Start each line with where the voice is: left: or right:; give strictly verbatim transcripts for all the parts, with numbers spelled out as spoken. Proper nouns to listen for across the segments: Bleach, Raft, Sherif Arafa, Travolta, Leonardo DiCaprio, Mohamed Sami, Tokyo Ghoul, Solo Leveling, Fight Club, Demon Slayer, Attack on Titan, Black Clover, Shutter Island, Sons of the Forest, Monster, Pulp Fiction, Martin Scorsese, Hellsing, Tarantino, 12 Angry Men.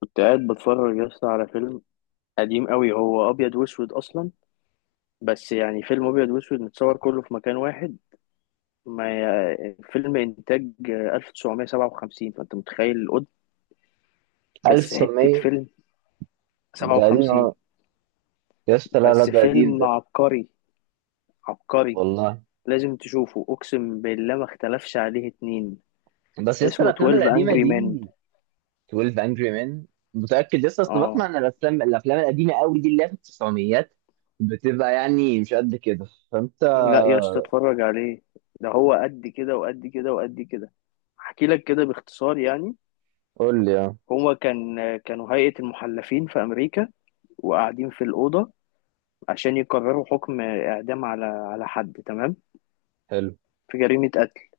left: كنت قاعد بتفرج يا اسطى على فيلم قديم قوي، هو ابيض واسود اصلا. بس يعني فيلم ابيض واسود متصور كله في مكان واحد. ما ي- فيلم انتاج ألف وتسعمية وسبعة وخمسين، فانت متخيل القد. بس حتة
right: ألف وتسعمية؟
left: فيلم.
right: ده قديم،
left: سبعة وخمسين.
right: اه يا اسطى. لا لا،
left: بس
right: ده قديم
left: فيلم
right: ده.
left: عبقري، عبقري.
right: والله.
left: لازم تشوفه، اقسم بالله ما اختلفش عليه اتنين.
right: بس يا اسطى
left: اسمه
right: الافلام القديمه
left: تويلف انجري مان Angry
right: دي،
left: Men.
right: اتناشر انجري مان؟ متاكد يا اسطى؟ اصل بسمع
left: اه.
right: ان الافلام الافلام القديمه قوي دي اللي هي في التسعميات بتبقى يعني مش قد كده، فانت...
left: لا يا اسطى، اتفرج عليه. ده هو قد كده وقد كده وقد كده. احكي لك كده باختصار يعني.
right: قول لي اه.
left: هو كان كانوا هيئة المحلفين في أمريكا، وقاعدين في الأوضة عشان يقرروا حكم إعدام على على حد، تمام،
right: حلو.
left: في جريمة قتل.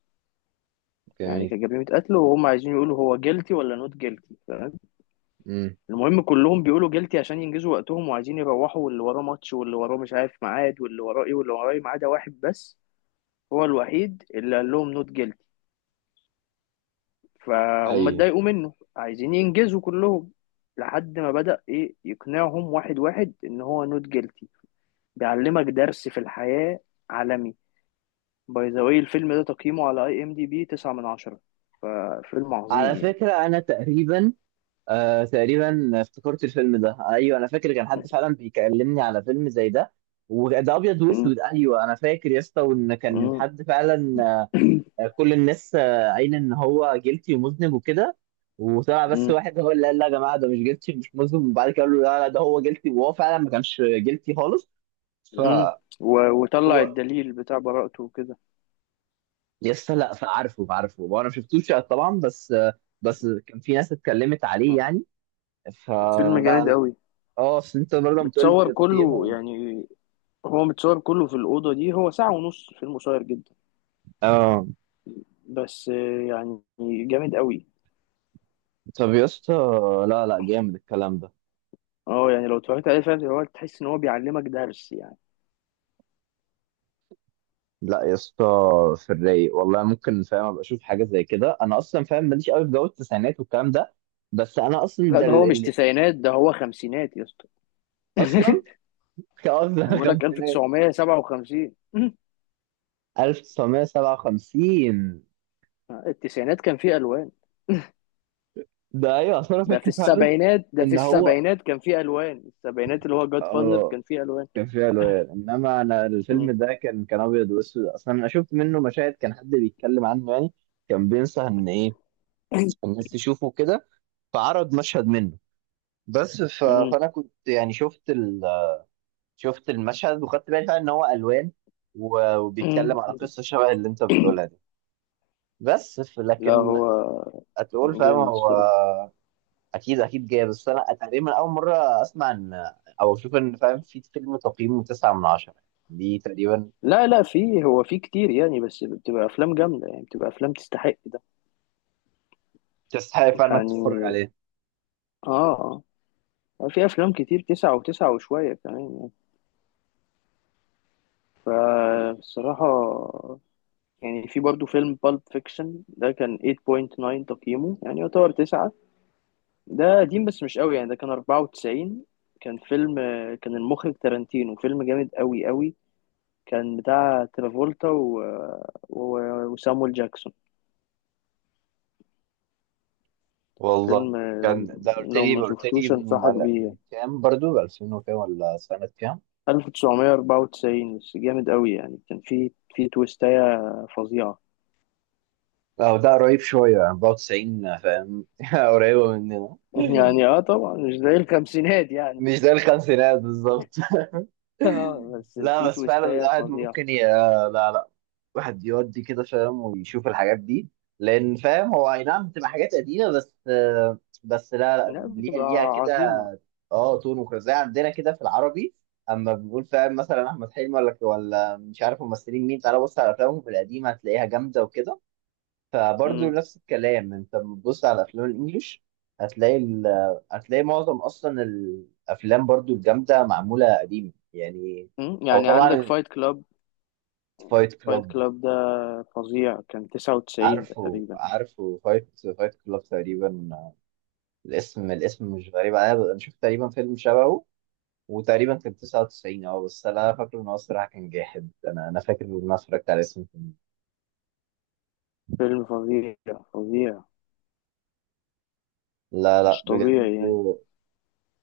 left: يعني
right: جميل.
left: كجريمة قتل، وهم عايزين يقولوا هو جيلتي ولا نوت جيلتي، تمام.
right: امم.
left: المهم كلهم بيقولوا جيلتي عشان ينجزوا وقتهم وعايزين يروحوا، واللي وراه ماتش واللي وراه مش عارف ميعاد واللي وراه إيه واللي وراه إيه، ما عدا واحد بس. هو الوحيد اللي قال لهم نوت جيلتي، فهم
right: ايوه.
left: اتضايقوا منه، عايزين ينجزوا كلهم، لحد ما بدأ إيه يقنعهم واحد واحد إن هو نوت جيلتي. بيعلمك درس في الحياة عالمي. باي ذا واي، الفيلم ده تقييمه على اي ام دي بي تسعة من عشرة، ففيلم
right: على
left: عظيم يعني.
right: فكره انا تقريبا، آه تقريبا افتكرت الفيلم ده، ايوه انا فاكر كان حد فعلا بيكلمني على فيلم زي ده. وده ابيض
left: مم.
right: واسود، ايوه انا فاكر يا اسطى وان كان
left: مم.
right: حد فعلا. آه، كل الناس آه، قايله ان هو جيلتي ومذنب وكده، وطلع بس
left: مم.
right: واحد هو اللي قال لا يا جماعه، ده مش جيلتي مش مذنب، وبعد كده قالوا لا لا ده هو جيلتي، وهو فعلا ما كانش جيلتي خالص. ف
left: مم. و- وطلع
right: هو
left: الدليل بتاع براءته وكده.
right: يس، لا فعارفه عارفه وانا ما شفتوش طبعا، بس آه، بس كان في ناس اتكلمت عليه يعني.
left: فيلم
right: فلا
left: جامد
right: لا.
left: قوي.
right: اه اصل انت برضه بتقول
left: متصور
right: لي
left: كله
right: تقييمه.
left: يعني، هو متصور كله في الأوضة دي، هو ساعة ونص، فيلم قصير جدا،
right: اه.
left: بس آه، يعني، جامد قوي.
right: طب يا اسطى، لا لا جامد الكلام ده.
left: اه يعني لو اتفرجت عليه فعلا هو تحس ان هو بيعلمك درس يعني.
right: لا يا اسطى، في الرايق والله ممكن فاهم ابقى اشوف حاجه زي كده، انا اصلا فاهم ماليش قوي في جو التسعينات والكلام ده. بس انا اصلا
left: لا
right: ده
left: ده
right: ال...
left: هو مش
right: ال...
left: تسعينات، ده هو خمسينات يا اسطى.
right: اصلا قصدي
left: بقول لك
right: الخمسينات.
left: ألف وتسعمية وسبعة وخمسين.
right: ألف وتسعمية وسبعة وخمسين.
left: التسعينات كان فيه الوان.
right: ده ايوه اصلا انا
left: ده في
right: فاكر فعلا
left: السبعينات، ده في
right: ان هو
left: السبعينات كان فيه الوان. السبعينات اللي هو جاد فازر
right: اه
left: كان فيه الوان.
right: كان فيه الوان، انما انا
left: مم.
right: الفيلم ده كان كان ابيض واسود اصلا، انا شفت منه مشاهد كان حد بيتكلم عنه يعني، كان بينصح ان ايه الناس تشوفه كده، فعرض مشهد منه. بس ف...
left: مم.
right: فانا كنت يعني شفت ال... شفت المشهد وخدت بالي فعلا ان هو الوان، و-
left: مم.
right: وبيتكلم على قصه شبه اللي انت بتقولها دي. بس ف-
left: لا
right: لكن
left: هو
right: هتقول فاهم
left: جامد
right: هو.
left: الصراحه.
right: اكيد اكيد جاي، بس انا تقريبا اول مره اسمع ان، او اشوف ان فاهم في فيلم تقييمه تسعة من عشرة دي تقريبا.
left: لا لا فيه، هو فيه كتير يعني، بس بتبقى افلام جامده يعني، بتبقى افلام تستحق ده
right: تستحق فعلا انك تتفرج
left: يعني.
right: عليه.
left: اه. اه في افلام كتير تسعة وتسعة وشويه كمان يعني. فالصراحه يعني، في برضو فيلم بالب فيكشن ده كان ثمانية فاصلة تسعة تقييمه، يعني يعتبر تسعة. ده قديم بس مش قوي يعني، ده كان أربعة وتسعين. كان فيلم، آه، كان المخرج تارانتينو، فيلم جامد قوي قوي. كان بتاع ترافولتا و... و... وسامويل جاكسون.
right: والله
left: فيلم، آه، لو
right: كان ده، قلت
left: لو
right: لي
left: ما
right: قلت لي
left: شفتوش
right: من
left: انصحك بيه
right: من
left: يعني.
right: كام؟ برضو ألفين وكام ولا سنه كام؟
left: ألف وتسعمية وأربعة وتسعين، بس جامد قوي يعني، كان في في تويستاية فظيعة.
right: اه ده قريب شويه يعني أربعة وتسعين، فاهم؟ قريبه مننا.
left: يعني اه طبعا مش زي الخمسينات يعني.
right: مش ده الخمسينات بالظبط.
left: اه بس
right: لا،
left: في
right: بس فعلا
left: تويستاية
right: الواحد
left: فظيعة.
right: ممكن ي... لا لا، واحد يودي كده فاهم ويشوف الحاجات دي، لان فاهم هو اي نعم بتبقى حاجات قديمه، بس بس لا لا
left: لا
right: ليها
left: بتبقى
right: ليها كده.
left: عظيمة.
right: اه تون وكده زي عندنا كده في العربي، اما بنقول فاهم مثلا احمد حلمي ولا ولا مش عارف ممثلين مين، تعالى بص على افلامهم القديمه هتلاقيها جامده وكده. فبرضه
left: مم.
right: نفس الكلام انت لما تبص على افلام الانجليش، هتلاقي ال... هتلاقي معظم اصلا الافلام برضه الجامده معموله قديم يعني.
left: مم.
right: او
left: يعني عندك
right: طبعا.
left: فايت كلاب.
right: فايت
left: فايت
right: كلاب.
left: كلاب ده فظيع، كان تسعة وتسعين
right: عارفه
left: تقريبا.
right: عارفه، فايت فايت كلاب تقريبا، الاسم الاسم مش غريب عليا، انا شفت تقريبا فيلم شبهه، وتقريبا كان تسعه وتسعين. اه بس انا فاكر ان هو الصراحه كان جاحد، انا انا فاكر ان انا اتفرجت على اسم الفيلم.
left: فيلم فظيع، فظيع،
right: لا لا
left: مش
right: بجد.
left: طبيعي يعني.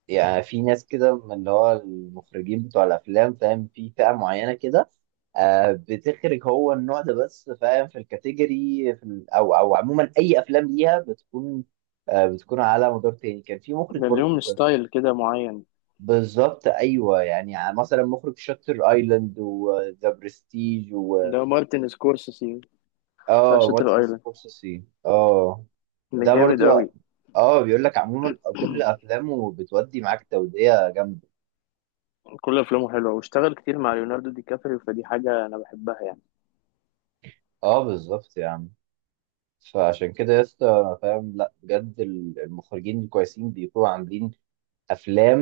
right: يعني في ناس كده من اللي هو المخرجين بتوع الافلام فاهم، في فئه معينه كده، آه بتخرج هو النوع ده، بس فاهم في الكاتيجوري في ال- او او عموما اي افلام ليها بتكون، آه بتكون على مدار تاني كان في مخرج
left: ده
right: برضه.
left: ليهم ستايل كده معين.
right: بالظبط ايوه. يعني ع- مثلا مخرج شاتر ايلاند وذا برستيج و...
left: ده مارتن سكورسيزي، بتاع
right: اه،
left: شاتر
right: مارتن
left: ايلاند،
right: سكورسيزي اه.
left: ده
right: ده
left: جامد
right: برضو.
left: قوي.
right: اه، بيقول لك عموما كل افلامه بتودي معاك، توديه جامده.
left: كل افلامه حلوه، واشتغل كتير مع ليوناردو دي كابريو، فدي حاجه انا بحبها يعني.
right: اه بالظبط يا عم. فعشان كده يا اسطى انا فاهم لا بجد ال- المخرجين الكويسين بيكونوا عاملين افلام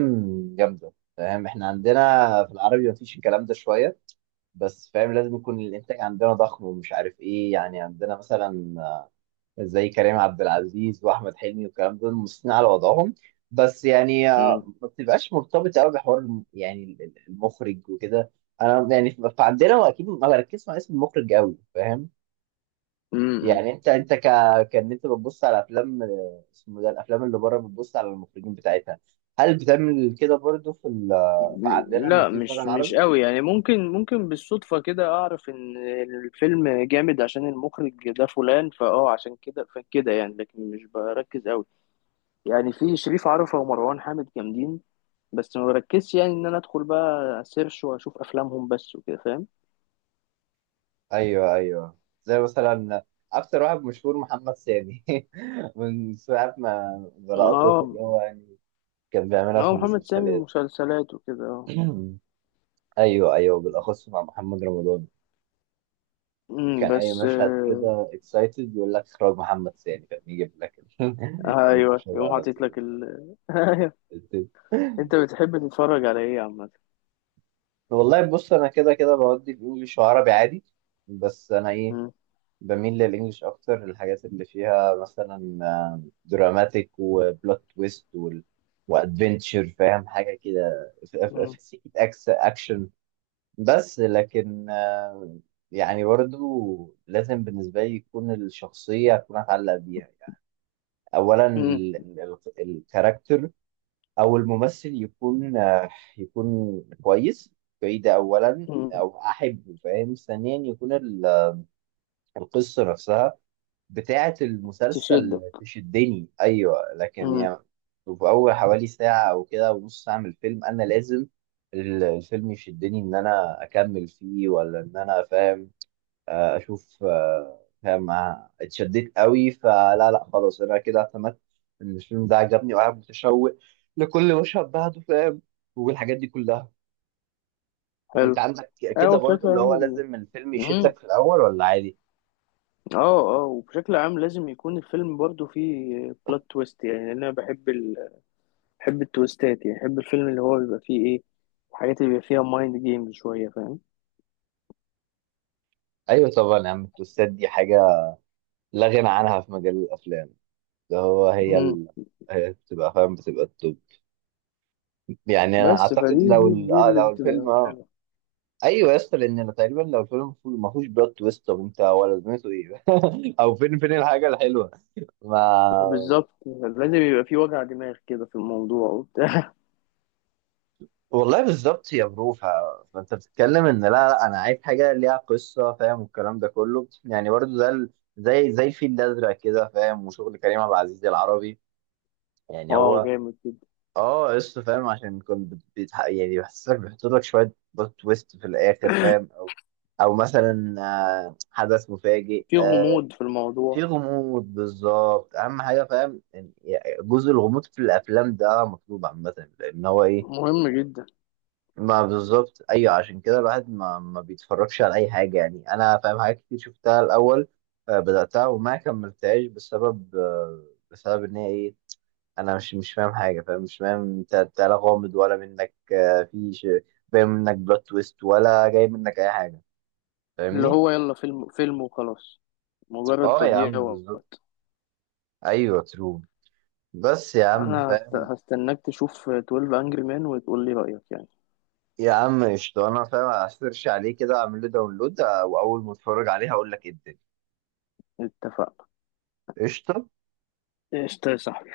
right: جامده فاهم. احنا عندنا في العربي مفيش الكلام ده شويه، بس فاهم لازم يكون الانتاج عندنا ضخم ومش عارف ايه، يعني عندنا مثلا زي كريم عبد العزيز واحمد حلمي والكلام دول مصرين على وضعهم، بس يعني آه، ما بتبقاش مرتبطه قوي بحوار الم- يعني ال- ال- المخرج وكده. انا يعني ف- فعندنا واكيد ما بركزش مع اسم المخرج قوي فاهم.
left: امم.
right: يعني انت انت ك... كان انت بتبص على افلام، اسمه ده الافلام اللي بره بتبص على المخرجين بتاعتها، هل بتعمل كده برضو في ال... في عندنا لما
left: لا
right: بتيجي تتفرج على
left: مش مش
right: العربي؟
left: قوي يعني، ممكن ممكن بالصدفة كده أعرف إن الفيلم جامد عشان المخرج ده فلان، فأه عشان كده فكده يعني، لكن مش بركز قوي يعني. في شريف عرفة ومروان حامد جامدين، بس ما بركزش يعني إن أنا أدخل بقى سيرش وأشوف أفلامهم بس وكده، فاهم.
right: ايوه ايوه. زي مثلا اكتر واحد مشهور محمد سامي من ساعه ما بلقطته
left: أه.
right: اللي هو يعني كان بيعملها في
left: أه، محمد سامي
right: المسلسلات.
left: مسلسلات وكده، أه.
right: ايوه ايوه، بالاخص مع محمد رمضان،
left: أمم،
right: كان اي
left: بس
right: مشهد كده اكسايتد يقول لك اخراج محمد سامي، كان يجيب لك
left: آه، أيوه،
right: المشهد
left: يقوم
right: على
left: حاطط لك ال. أيوه.
right: طول.
left: أنت بتحب تتفرج على إيه عامة؟
right: والله بص انا كده كده بودي في انجليش وعربي عادي، بس انا ايه،
left: أمم.
right: بميل للانجليش اكتر، الحاجات اللي فيها مثلا آه، دراماتيك وبلوت تويست وال... وادفنتشر فاهم، حاجه كده في في-
left: أمم.
right: في سكه أكس اكشن. بس لكن آه، يعني برضو لازم بالنسبه لي يكون الشخصيه اكون اتعلق بيها يعني، اولا
left: أمم.
right: الكاركتر او الممثل يكون آه، يكون كويس. كويس ده اولا،
left: أمم.
right: او احبه فاهم. ثانيا يكون ال- القصه نفسها بتاعه
left: تشد.
right: المسلسل تشدني، ايوه لكن
left: امم.
right: يعني، في اول حوالي ساعه او كده ونص ساعه من الفيلم انا لازم ال- الفيلم يشدني ان انا اكمل فيه، ولا ان انا فاهم آه، اشوف آه، فاهم آه، اتشددت قوي، فلا لا خلاص انا كده اعتمدت ان الفيلم ده عجبني وقاعد متشوق لكل مشهد بعده فاهم، والحاجات دي كلها.
left: حلو.
right: انت عندك
left: اه
right: كده برضو
left: وبشكل
right: اللي
left: عام
right: هو
left: ال...
right: لازم الفيلم
left: امم.
right: يشدك في الاول ولا عادي؟
left: اه. اه وبشكل عام لازم يكون الفيلم برضو فيه بلوت تويست يعني، لأن انا بحب ال... بحب التويستات، يعني بحب الفيلم اللي هو بيبقى فيه ايه، الحاجات اللي بيبقى فيها مايند جيمز شوية، فاهم.
right: ايوه طبعا يا عم، التوستات دي حاجه لا غنى عنها في مجال الافلام. ده هو هي
left: امم.
right: ال... هي بتبقى فاهم بتبقى التوب. يعني انا
left: بس
right: اعتقد
left: فدي،
right: لو
left: دي
right: ال...
left: دي
right: آه
left: اللي
right: لو الفيلم
left: بتبقى
right: اه...
left: حلوة.
right: ايوه يا اسطى، لان أنا تقريبا لو الفيلم مفهو- ما فيهوش بلوت تويست، طب انت هو لازمته ايه؟ او فين، فين الحاجه الحلوه؟ ما
left: بالظبط، لازم يبقى فيه وجع دماغ كده في الموضوع وبتاع.
right: والله بالظبط يا برو. ف- فانت بتتكلم ان لا لا انا عايز حاجه ليها قصه فاهم والكلام ده كله، يعني برضو زي ال- زي زي الفيل الازرق كده فاهم وشغل كريم عبد العزيز العربي يعني
left: اه
right: هو.
left: جامد جدا.
right: اه، قصه فاهم، عشان كنت بت- بيتح... يعني بيحسسك بيحط لك شويه بلوت تويست في الاخر فاهم، او او مثلا آه، حدث مفاجئ
left: في
right: آه،
left: غموض في
right: في
left: الموضوع.
right: غموض. بالظبط، اهم حاجه فاهم إن- يعني جزء الغموض في الافلام ده مطلوب عامه، لان هو ايه.
left: مهم جدا.
right: ما بالظبط ايوه، عشان كده الواحد ما ما بيتفرجش على اي حاجه، يعني انا فاهم حاجات كتير شفتها الاول آه، بداتها وما كملتهاش بسبب آه، بسبب ان هي ايه، انا مش مش فاهم حاجه فاهم، مش فاهم انت، أنت لا غامض ولا منك آه، في ش- باين منك بلوت تويست، ولا جاي منك اي حاجه،
left: اللي
right: فاهمني.
left: هو يلا فيلم فيلم وخلاص، مجرد
right: اه يا
left: تضييع
right: عم بالظبط.
left: وقت.
right: ايوه ترو. بس يا عم
left: انا هست-
right: فاهم.
left: هستناك تشوف تويلف انجري مان وتقول لي رأيك يعني.
right: يا عم قشطة، أنا فاهم هسيرش عليه كده أعمل له داونلود آه، وأول ما أتفرج عليه هقول لك إيه الدنيا.
left: اتفقنا.
right: قشطة.
left: قشطة يا صاحبي.